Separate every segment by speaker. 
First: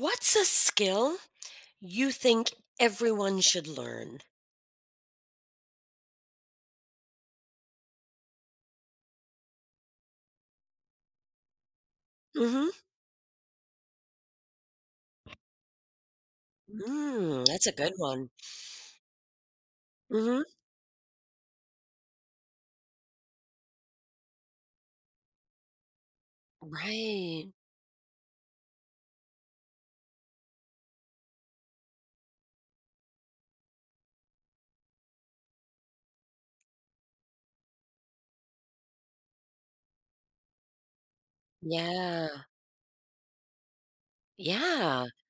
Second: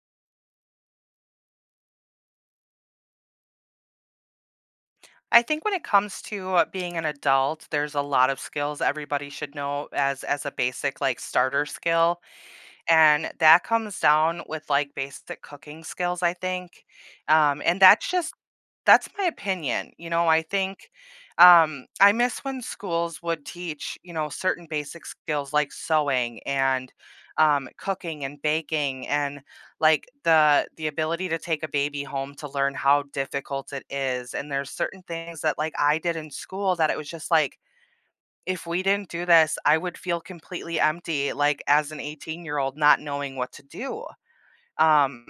Speaker 1: What's a skill you think everyone should learn?
Speaker 2: I think when it comes to being an adult, there's a lot of skills everybody should know as a basic like starter skill,
Speaker 1: Mhm.
Speaker 2: and that comes down with like basic cooking skills, I think,
Speaker 1: Mm, that's a
Speaker 2: and
Speaker 1: good
Speaker 2: that's
Speaker 1: one.
Speaker 2: just that's my opinion. You know, I
Speaker 1: Mhm.
Speaker 2: think I miss when schools would teach, you know, certain basic skills like sewing and
Speaker 1: Right.
Speaker 2: cooking and baking and like the ability to take a baby home to learn how difficult it is. And there's certain things that like I did in school that it was just like, if we didn't do this, I would feel completely empty, like as an 18-year-old
Speaker 1: Yeah.
Speaker 2: year old, not knowing what to do.
Speaker 1: Yeah.
Speaker 2: Um,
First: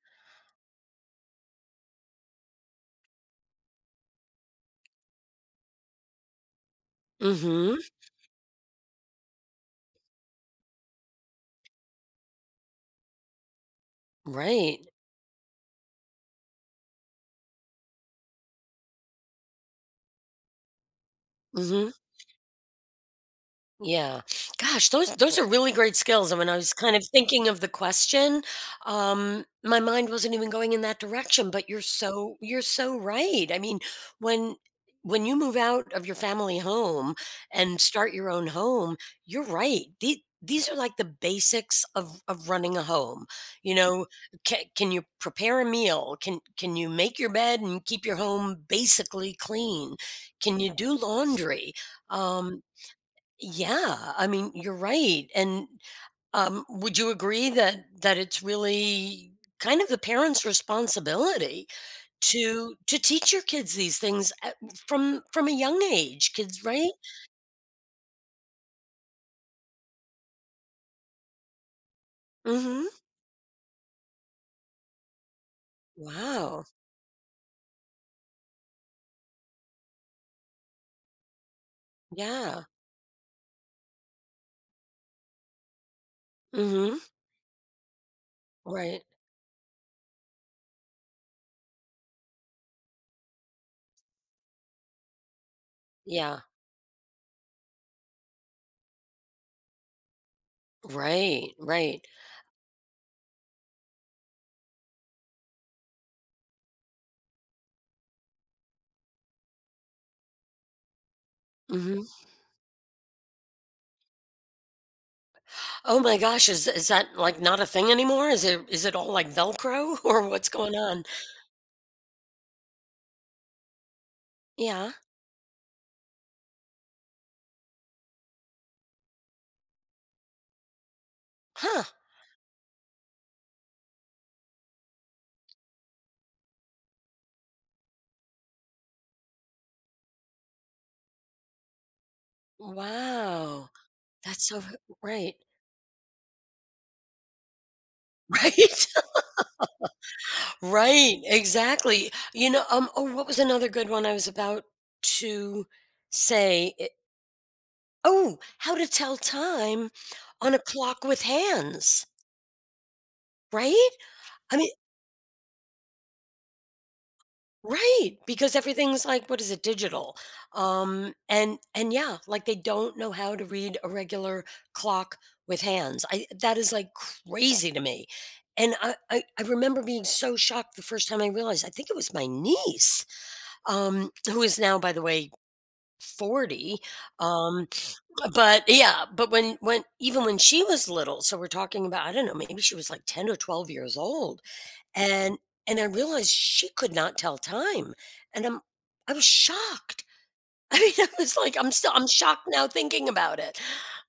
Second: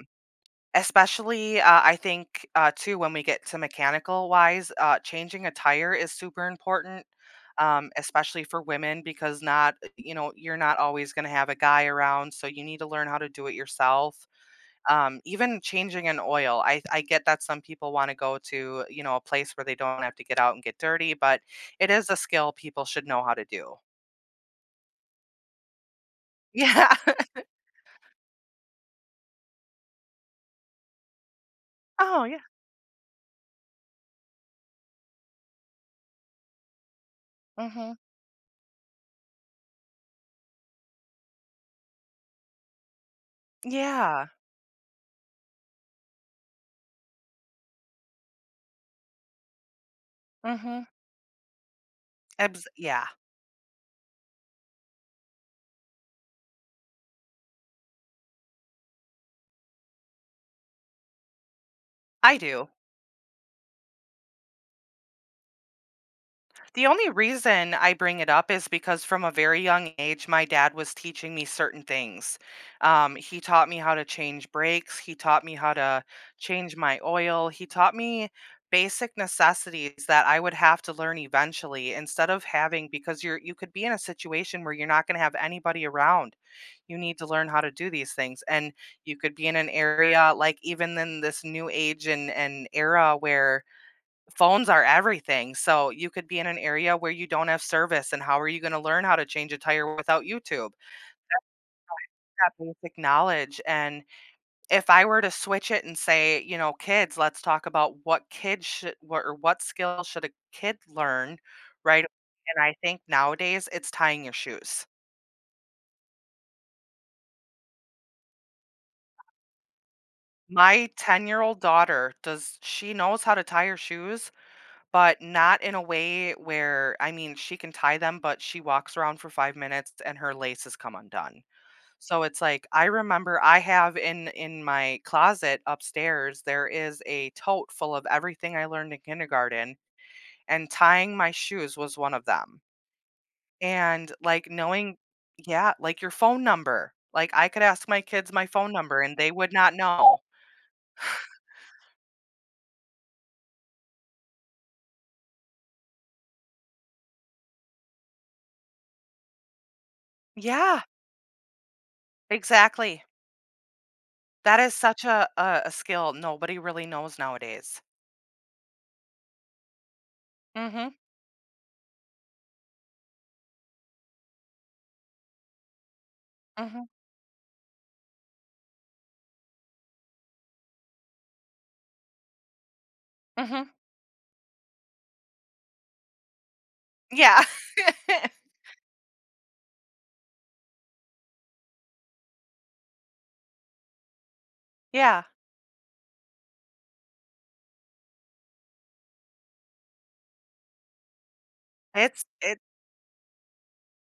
Speaker 2: Especially, I think, too, when we get to mechanical wise, changing a tire is super important,
Speaker 1: Mhm.
Speaker 2: especially for women because not, you know, you're not always going to have a guy around, so you need to learn how to do it yourself.
Speaker 1: Right.
Speaker 2: Even changing an oil, I get that some people want to go to, you know, a place where they don't have to get out and get dirty, but it
Speaker 1: Mhm.
Speaker 2: is a skill people should know how to do.
Speaker 1: Yeah. Gosh, those are really great skills, and when I was
Speaker 2: Yeah.
Speaker 1: kind of thinking of the question, my mind wasn't even going in that direction, but
Speaker 2: Oh yeah.
Speaker 1: you're so right. I mean, when when you move out of your family home and
Speaker 2: Mhm.
Speaker 1: start your own home, you're right. These are like the basics of running a home. You know,
Speaker 2: Yeah.
Speaker 1: can you prepare a meal? Can you make your bed and keep your home basically clean? Can you
Speaker 2: Mhm.
Speaker 1: do laundry? Um,
Speaker 2: Yeah.
Speaker 1: yeah, I mean, you're right. And would you agree that it's really kind of the parents' responsibility
Speaker 2: I do.
Speaker 1: to teach your kids these things from a young age? Kids,
Speaker 2: The
Speaker 1: right?
Speaker 2: only reason I bring it up is because from a very young age, my dad was teaching me certain things.
Speaker 1: Mm-hmm.
Speaker 2: He taught me how to change brakes. He taught me how to
Speaker 1: Wow.
Speaker 2: change my oil. He taught me basic necessities that I would have to learn eventually instead of
Speaker 1: Yeah.
Speaker 2: having because you could be in a situation where you're not going to have anybody around. You
Speaker 1: Mm-hmm.
Speaker 2: need to learn how to do these things and
Speaker 1: Right.
Speaker 2: you could be in an area like even in this new age and era where phones are everything, so you could be
Speaker 1: Yeah.
Speaker 2: in an area where you don't have service, and how are you gonna learn how to change a tire without YouTube?
Speaker 1: Right. Right.
Speaker 2: That basic knowledge, and if I were to switch it and say, you know, "Kids, let's talk about what kids should what or what skill should a kid learn," right?
Speaker 1: Mm-hmm.
Speaker 2: And I think nowadays it's tying your shoes.
Speaker 1: Oh my gosh, is that like not a thing anymore? Is it all like Velcro or what's going
Speaker 2: My
Speaker 1: on?
Speaker 2: 10-year-old daughter does she knows how to tie her shoes,
Speaker 1: Yeah.
Speaker 2: but not in a way where I mean, she can tie them, but she walks around for 5 minutes and her laces come undone.
Speaker 1: Huh.
Speaker 2: So it's like I remember I have in my closet upstairs there is a tote full of everything I learned in kindergarten and tying my shoes was one of them.
Speaker 1: Wow.
Speaker 2: And
Speaker 1: That's
Speaker 2: like
Speaker 1: so
Speaker 2: knowing
Speaker 1: right.
Speaker 2: yeah, like your phone number. Like I could ask my kids my phone
Speaker 1: Right?
Speaker 2: number and they would not know.
Speaker 1: Right, exactly. You know, oh, what was another good one I was about to say? Oh, how to tell time on a
Speaker 2: Yeah,
Speaker 1: clock with hands,
Speaker 2: exactly.
Speaker 1: right? I
Speaker 2: That
Speaker 1: mean,
Speaker 2: is such a skill nobody really knows nowadays.
Speaker 1: right, because everything's like, what is it, digital?
Speaker 2: Mhm.
Speaker 1: And yeah, like they don't know how to read a regular clock with hands. I That is
Speaker 2: Mhm.
Speaker 1: like crazy to me. And I remember being so shocked the first time I realized, I think it was my niece
Speaker 2: Mhm.
Speaker 1: who is now, by the way, 40.
Speaker 2: Yeah.
Speaker 1: Um, but yeah, but when even when she was little, so we're talking about I don't know, maybe she was like 10 or 12 years old,
Speaker 2: Yeah.
Speaker 1: and I realized she could not tell time, and I was shocked. I mean, I was like, I'm
Speaker 2: It's
Speaker 1: shocked
Speaker 2: it.
Speaker 1: now thinking about it.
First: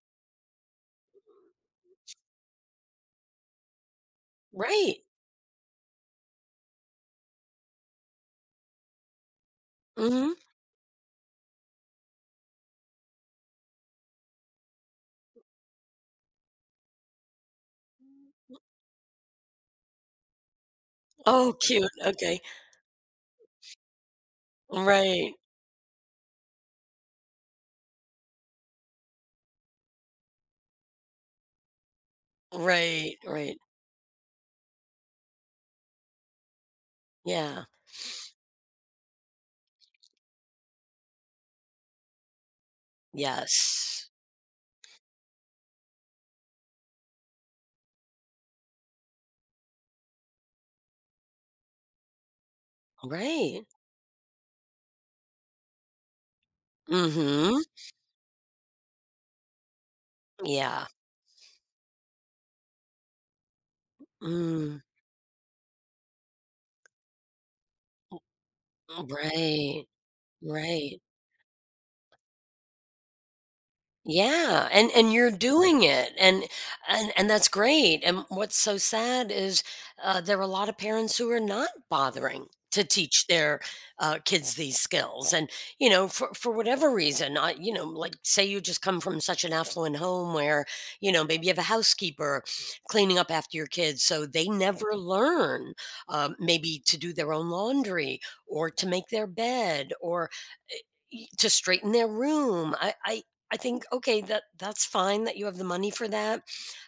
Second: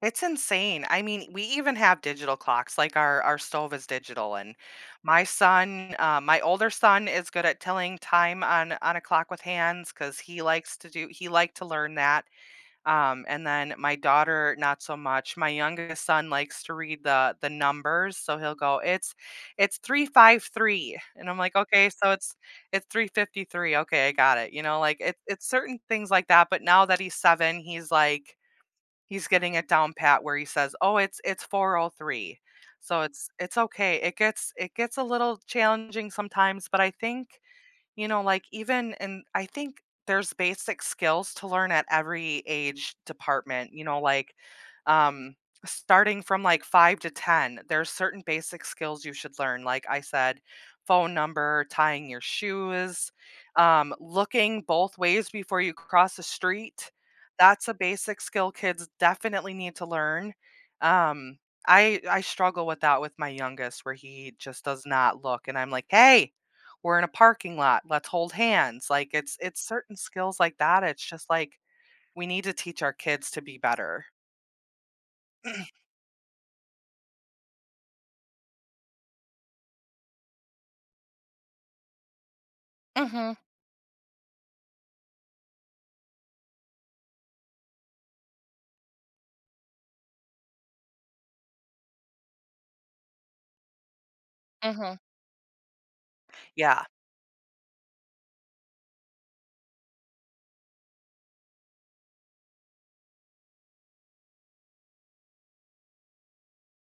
Speaker 2: It's insane. I mean, we even have digital clocks, like our stove is digital, and
Speaker 1: Right.
Speaker 2: my older son is good at telling time on a clock with hands because
Speaker 1: Hmm.
Speaker 2: he liked to learn that. And then my daughter, not so much. My youngest son likes to read the numbers, so he'll go, "It's 3:53," and I'm
Speaker 1: Oh,
Speaker 2: like, "Okay,
Speaker 1: cute.
Speaker 2: so it's
Speaker 1: Okay.
Speaker 2: 3:53. Okay, I got it." You know, like it's
Speaker 1: Right.
Speaker 2: certain things like that. But now that he's seven, He's getting it down pat where he says, "Oh, it's 4:03." So
Speaker 1: Right.
Speaker 2: it's
Speaker 1: Right.
Speaker 2: okay. It gets a little challenging sometimes, but I think
Speaker 1: Yeah.
Speaker 2: you know, like even and I think there's basic skills to learn at every age department, you know,
Speaker 1: Yes.
Speaker 2: like um starting from like 5 to 10, there's certain basic skills you should learn. Like I said, phone number, tying your shoes,
Speaker 1: Right.
Speaker 2: looking both ways before you cross the street.
Speaker 1: Mm-hmm.
Speaker 2: That's a basic skill kids definitely need to learn.
Speaker 1: Yeah.
Speaker 2: Um I struggle with that with my youngest where he just
Speaker 1: Mm.
Speaker 2: does not look and I'm like, "Hey, we're in a parking lot, let's hold hands, like, it's
Speaker 1: Right,
Speaker 2: certain skills like that,
Speaker 1: right.
Speaker 2: it's just like, we need to teach our kids to be better."
Speaker 1: Yeah, and you're doing it, and and that's great, and what's so sad is, there are a lot of parents who are not bothering to teach
Speaker 2: Mhm,
Speaker 1: their, kids these skills, and, you know, for whatever reason, I you know, like, say you just come from such an affluent home where, you know, maybe you have a housekeeper cleaning up after your kids, so they never
Speaker 2: mhm.
Speaker 1: learn, maybe
Speaker 2: Yeah,
Speaker 1: to do their own laundry or to make their bed or to straighten their room. I think okay that that's fine that you have the money for that,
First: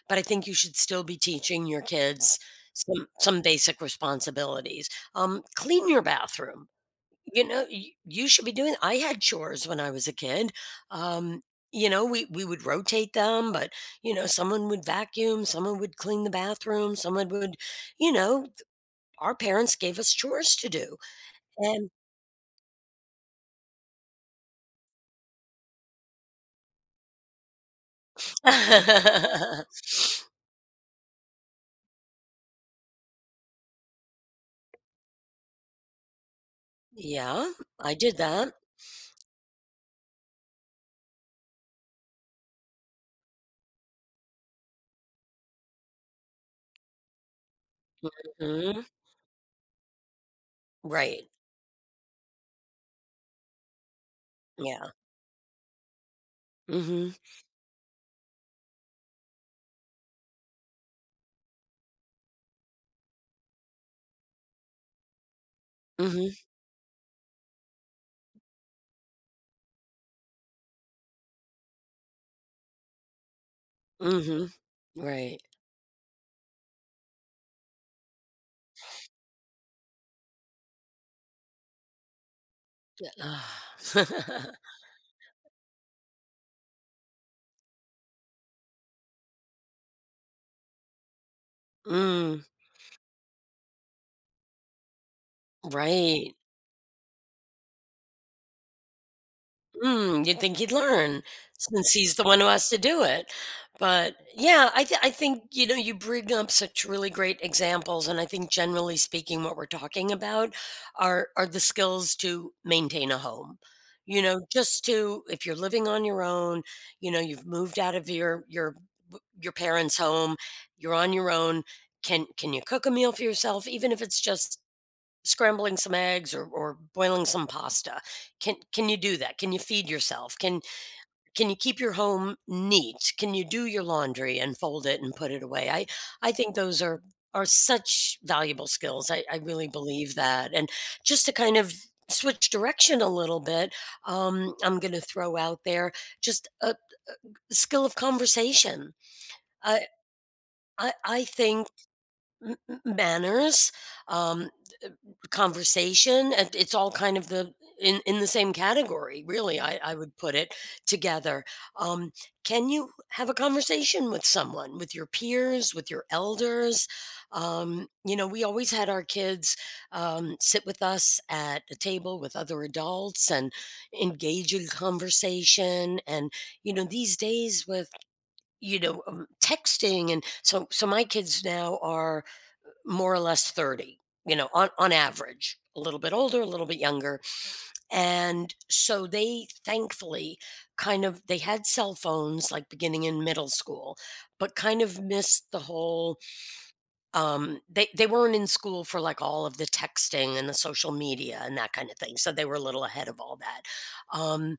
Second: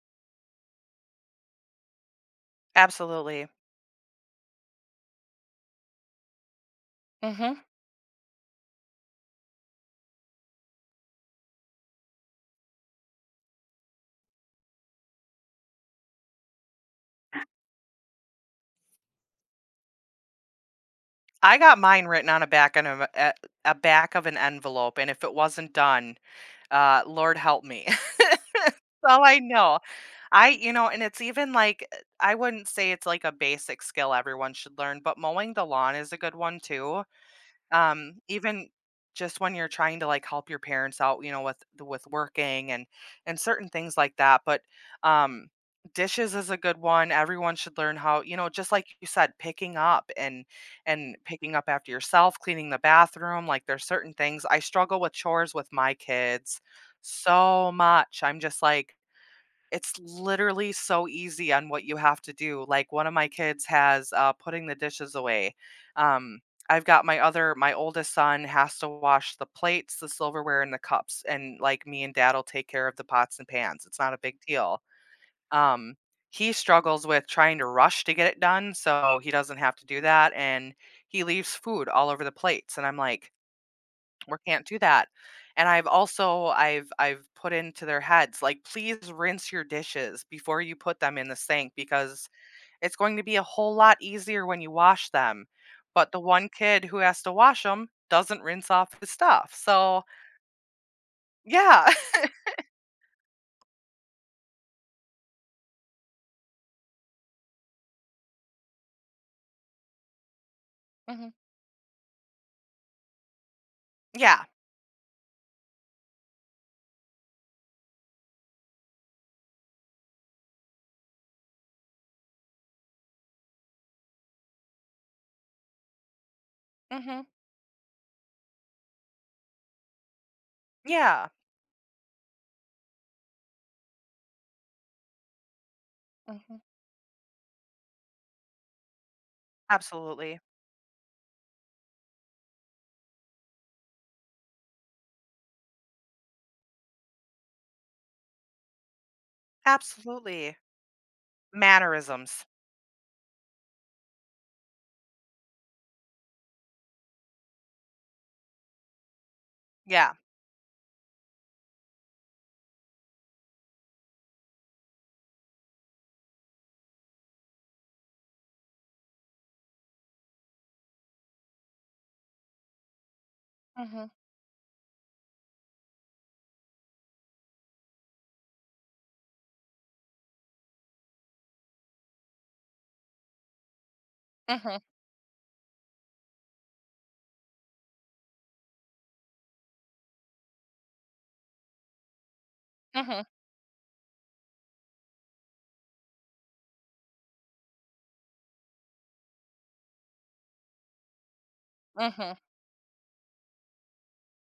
Speaker 1: but I think you should still be teaching your kids some
Speaker 2: absolutely.
Speaker 1: basic responsibilities. Clean your bathroom. You
Speaker 2: Mhm.
Speaker 1: know, you should be doing. I had chores when I was a kid. Um, you know, we would rotate them, but you know, someone would vacuum, someone would clean the bathroom, someone would, you know, our parents gave us chores to do,
Speaker 2: I got
Speaker 1: and
Speaker 2: mine written on a back of an envelope, and if it wasn't done, Lord help me. That's all I know. And it's even like, I wouldn't say it's like a basic skill everyone should learn, but mowing the lawn is a good one too.
Speaker 1: yeah, I
Speaker 2: Um,
Speaker 1: did that.
Speaker 2: even just when you're trying to like help your parents out, you know, with the with working and certain things like that. But um dishes is a good one. Everyone should learn how, you know, just like
Speaker 1: Mhm.
Speaker 2: you said, picking up and
Speaker 1: Right.
Speaker 2: picking up after yourself, cleaning the bathroom, like there's certain things. I
Speaker 1: Yeah.
Speaker 2: struggle with chores with my kids
Speaker 1: Mhm.
Speaker 2: so much. I'm just like it's literally so easy on what you have to do. Like, one of my kids has, putting the dishes away.
Speaker 1: Mhm.
Speaker 2: Um, I've got my oldest son has to wash the plates, the silverware, and the cups, and, like, me and dad will take care of the pots and pans. It's not a big
Speaker 1: Mhm.
Speaker 2: deal.
Speaker 1: Right.
Speaker 2: Um, he struggles with trying to rush to get it done, so he doesn't have to do that, and he leaves food all over the plates, and I'm like,
Speaker 1: Ah.
Speaker 2: we can't do that. And I've put into their heads like please rinse your dishes before you put them in the sink because
Speaker 1: Mm.
Speaker 2: it's going to be a whole lot easier when you wash them. But the
Speaker 1: Right.
Speaker 2: one kid who has to wash them doesn't rinse off his stuff. So,
Speaker 1: Mm, you'd think he'd learn
Speaker 2: yeah.
Speaker 1: since he's the one who has to do it. But yeah, I think, you know, you bring up such really great examples. And I think generally speaking, what we're talking about
Speaker 2: Mhm.
Speaker 1: are the skills to maintain a home. You know,
Speaker 2: Yeah.
Speaker 1: just to, if you're living on your own, you know, you've moved out of your parents' home, you're on your own. Can you cook a meal for yourself? Even if it's just scrambling some eggs or
Speaker 2: Mhm.
Speaker 1: boiling some pasta, can you do that? Can you feed yourself? Can
Speaker 2: Yeah.
Speaker 1: can you keep your home neat? Can you do your laundry and fold it and put it away? I think
Speaker 2: Mhm.
Speaker 1: those are such valuable skills. I really believe
Speaker 2: Absolutely.
Speaker 1: that. And just to kind of switch direction a little bit, I'm going to throw out there just a skill of conversation. i
Speaker 2: Absolutely.
Speaker 1: I think
Speaker 2: Mannerisms.
Speaker 1: manners, um, conversation, and it's all kind of the in the same category, really, I
Speaker 2: Yeah.
Speaker 1: would put it together. Um, can you have a conversation with someone, with your peers, with your elders? You know, we always had our kids sit with us at a table with other adults and
Speaker 2: Mhm.
Speaker 1: engage in conversation. And you know, these days with texting, and so my kids now are more or less 30, you know,
Speaker 2: Mhm.
Speaker 1: on average, a little bit older, a little bit younger. And so they thankfully kind of they had cell phones like beginning
Speaker 2: Mhm.
Speaker 1: in middle school, but kind of missed the whole they weren't in school for like all of the texting and the social media and that kind of thing. So
Speaker 2: Mhm.
Speaker 1: they were a little ahead of all that. Um,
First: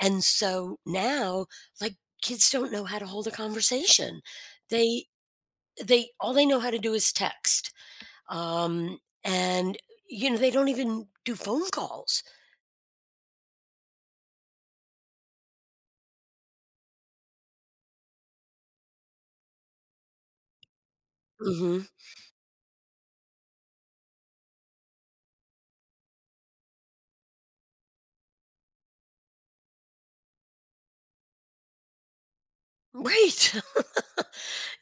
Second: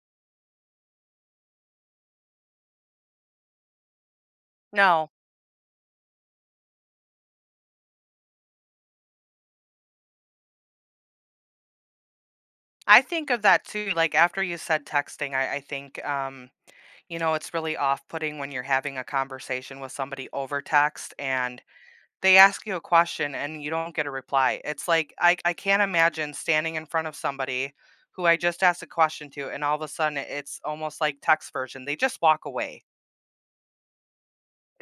Speaker 1: and so now like kids don't know how to hold a conversation. They
Speaker 2: No.
Speaker 1: they all they know how to do is text, um, and, you know, they don't even do phone calls.
Speaker 2: I think of that too. Like after you said texting, I think it's really off putting when you're having a conversation with somebody over text and
Speaker 1: Hmm.
Speaker 2: they ask you a question and you don't get a reply. It's like, I can't imagine standing in front of somebody who I just asked a question to, and all of a sudden it's almost like text version. They just walk away.
Speaker 1: Right.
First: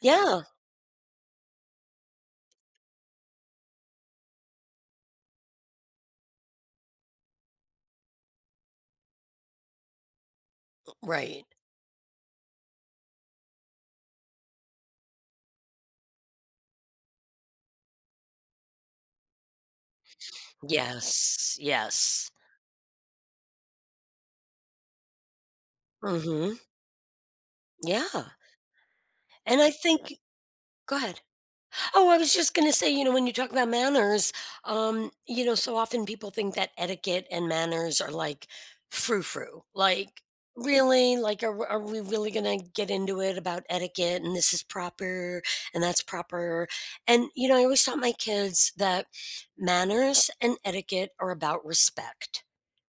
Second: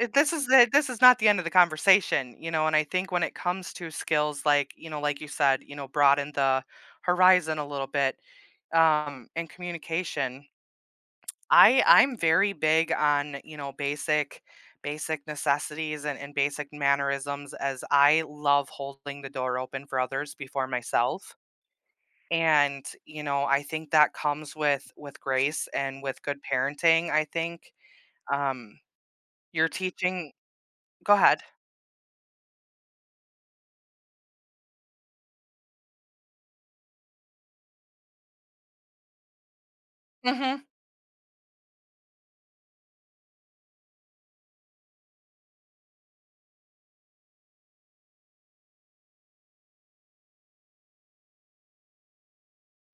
Speaker 2: this
Speaker 1: Yeah.
Speaker 2: is the, this is not the end of the conversation. And I think when it comes to skills like like you said, broaden the horizon a little bit and communication.
Speaker 1: Right.
Speaker 2: I'm very big on, basic necessities and basic mannerisms as I love holding the door open for others before myself.
Speaker 1: Yes. Yes.
Speaker 2: And, you know, I think that comes with grace and with good
Speaker 1: Hmm.
Speaker 2: parenting, I think.
Speaker 1: Yeah.
Speaker 2: Um
Speaker 1: And
Speaker 2: you're
Speaker 1: I think,
Speaker 2: teaching
Speaker 1: go
Speaker 2: go
Speaker 1: ahead.
Speaker 2: ahead.
Speaker 1: Oh, I was just going to say, you know, when you talk about manners, you know, so often people think that etiquette and manners are like frou frou. Like,
Speaker 2: Mhm.
Speaker 1: really? Like, are we really going to get into it about etiquette and this is proper and that's proper? And, you know, I always taught my kids that manners and etiquette are about respect.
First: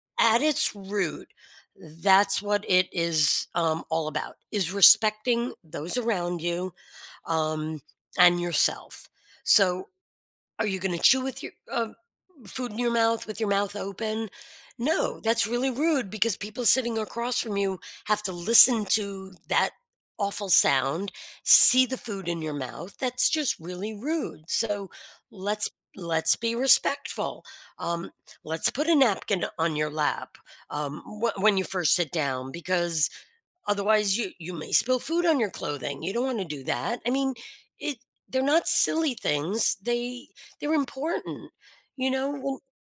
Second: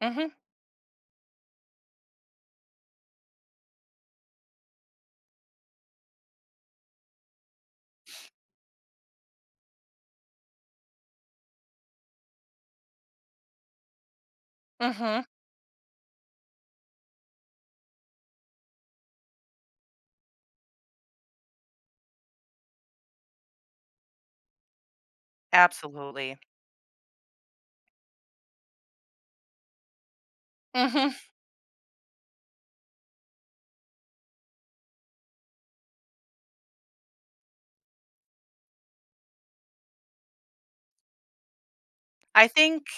Speaker 2: Mhm.
Speaker 1: At its root, that's what it is all about, is respecting those around you um, and yourself. So, are you going to chew with your food in your mouth with your mouth open? No,
Speaker 2: Mhm.
Speaker 1: that's really rude because people sitting across from you have to listen to that awful sound, see the food in your mouth. That's just really rude. So, let's let's
Speaker 2: Absolutely.
Speaker 1: be respectful. Um, let's put a napkin on your lap
Speaker 2: Mhm.
Speaker 1: when you first sit down because otherwise, you may spill food on your clothing. You don't want to do that. I mean, it they're not silly things. They're important. You know,
Speaker 2: I
Speaker 1: when
Speaker 2: think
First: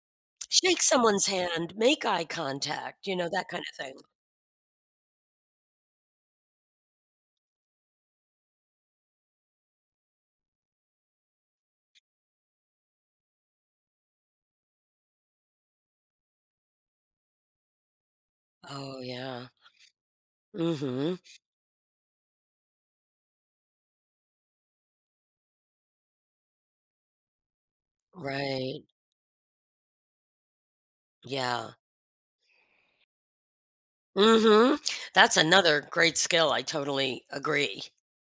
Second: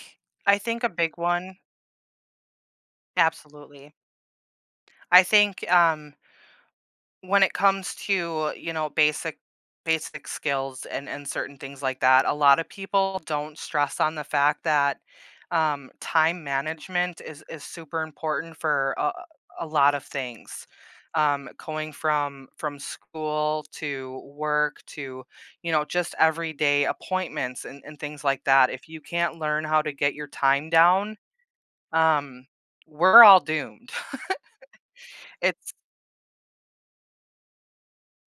Speaker 2: I think
Speaker 1: shake
Speaker 2: a big
Speaker 1: someone's
Speaker 2: one,
Speaker 1: hand, make eye contact, you know, that kind of
Speaker 2: absolutely.
Speaker 1: thing.
Speaker 2: I think when it comes to, you know, basic skills and certain things like that, a lot of people don't stress on the fact that time management is super important for
Speaker 1: Oh yeah.
Speaker 2: a lot of things.
Speaker 1: Mm. Mhm.
Speaker 2: Going from school to work to just everyday appointments and things like that
Speaker 1: Right.
Speaker 2: if you can't learn how to get your time down
Speaker 1: Yeah.
Speaker 2: um, we're all doomed.
Speaker 1: Mm. Mhm. That's
Speaker 2: it's
Speaker 1: another great skill. I totally agree.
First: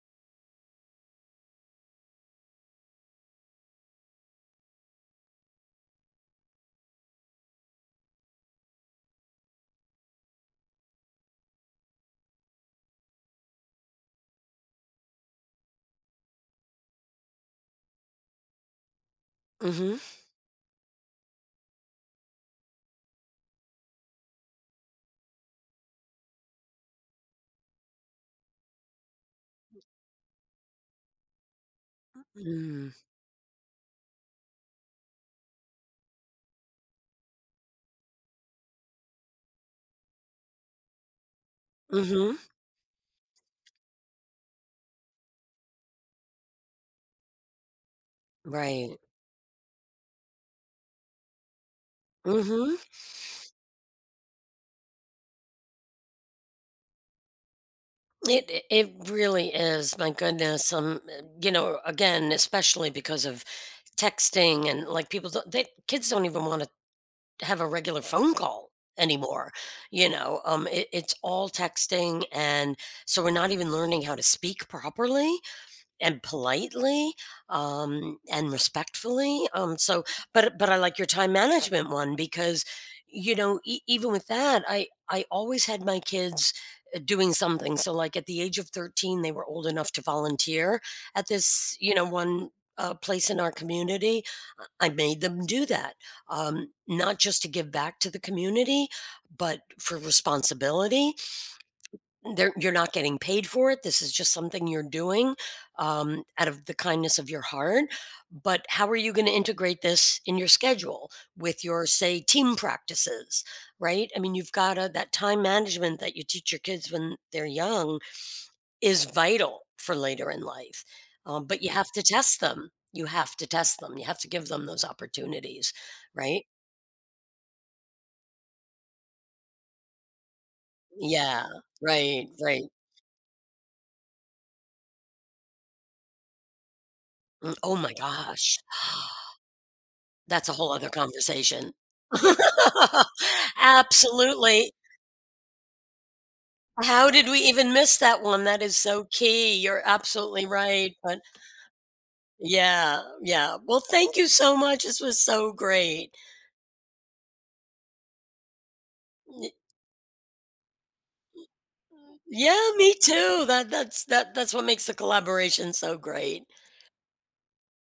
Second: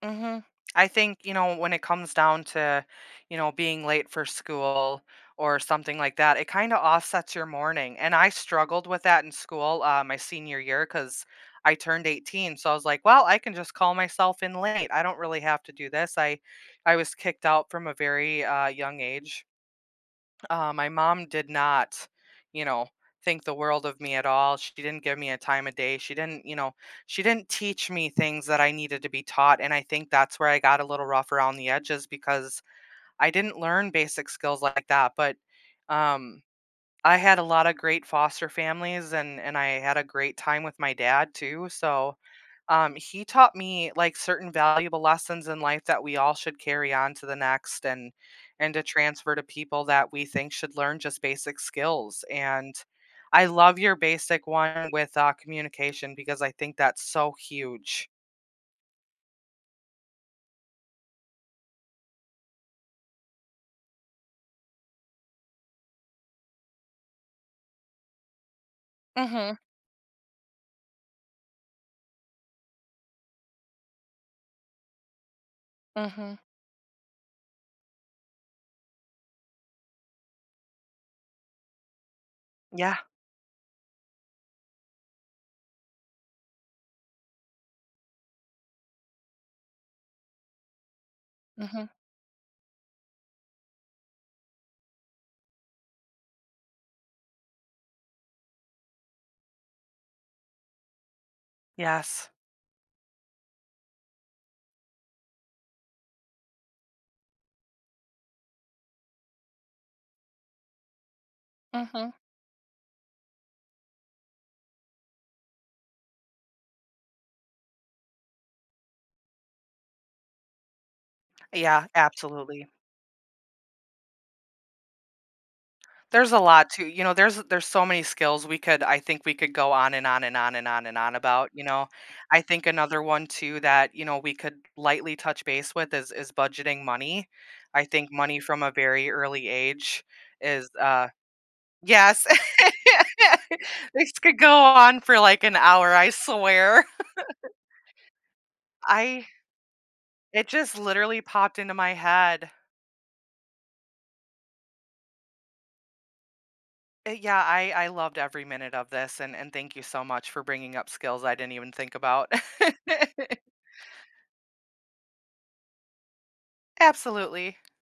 Speaker 2: hmm I think, you know, when it comes down to, you know, being late for school or something like that, it kind of offsets your morning. And I struggled with that in school my senior year because I turned 18. So I was like, well, I can just call myself in late. I don't really have to do this. I was kicked out from a very young age
Speaker 1: Mm. Mhm.
Speaker 2: my mom did not, you know, think the world of me at all. She didn't give me a time of day. She didn't teach me things that I needed to be taught. And I think that's where I got a little rough around the edges because
Speaker 1: Mm.
Speaker 2: I didn't learn basic skills like that. But um, I had a lot of great foster families and I had a great time with my dad too. So
Speaker 1: Mhm.
Speaker 2: he taught me like certain valuable lessons in life that we all should carry on to the next and to
Speaker 1: Right.
Speaker 2: transfer to people that we think should learn just basic skills.
Speaker 1: Mm.
Speaker 2: And
Speaker 1: Mhm.
Speaker 2: I love your basic one with communication because I think that's so huge.
Speaker 1: It really is. My goodness. Um, you know, again, especially because of texting and, like, people don't they kids don't even wanna have a regular phone call
Speaker 2: Mm.
Speaker 1: anymore,
Speaker 2: Mhm.
Speaker 1: you know? It it's all texting, and so we're not even learning how to speak properly
Speaker 2: Mm.
Speaker 1: and
Speaker 2: Mhm.
Speaker 1: politely, and respectfully, so but I like your time management one because,
Speaker 2: Yeah.
Speaker 1: you know, e even with that, I always had my kids, doing something, so, like, at the age of 13, they were old enough to volunteer at
Speaker 2: Mm.
Speaker 1: this,
Speaker 2: Mhm.
Speaker 1: you know, one, place in our community. Uh, I made them do that, not just to give back to the community, but for responsibility,
Speaker 2: Yes.
Speaker 1: there you're not getting paid for it, this is just something you're doing, out of the kindness of your heart, but how are you gonna integrate this in your schedule with
Speaker 2: Mm.
Speaker 1: your,
Speaker 2: Mhm.
Speaker 1: say, team practices, right? I mean, you've gotta that time management that you teach your kids when they're young is vital for later in life, but you
Speaker 2: Yeah,
Speaker 1: have to test
Speaker 2: absolutely.
Speaker 1: them. You have to test them, you have to give them those opportunities,
Speaker 2: There's a
Speaker 1: right?
Speaker 2: lot to, you know, there's so many skills we could go on and on and on and on and on
Speaker 1: Yeah,
Speaker 2: about, you know?
Speaker 1: right,
Speaker 2: I
Speaker 1: right.
Speaker 2: think another one too that, you know, we could lightly touch base with is budgeting money.
Speaker 1: Mm, oh
Speaker 2: I
Speaker 1: my
Speaker 2: think money
Speaker 1: gosh.
Speaker 2: from a very early age
Speaker 1: That's a
Speaker 2: is,
Speaker 1: whole other
Speaker 2: uh
Speaker 1: conversation.
Speaker 2: Yes. This could go
Speaker 1: Absolutely.
Speaker 2: on for, like, an hour, I swear.
Speaker 1: How did we even miss that one? That is so
Speaker 2: I
Speaker 1: key. You're
Speaker 2: It
Speaker 1: absolutely
Speaker 2: just
Speaker 1: right, but
Speaker 2: literally popped into my head.
Speaker 1: yeah, yeah. Well, thank you so much. This was so great.
Speaker 2: Yeah, I loved every minute of this and
Speaker 1: Y
Speaker 2: thank you so much for bringing up skills I didn't even think about.
Speaker 1: Yeah, me too. That that's what makes the collaboration so great.
Speaker 2: Absolutely.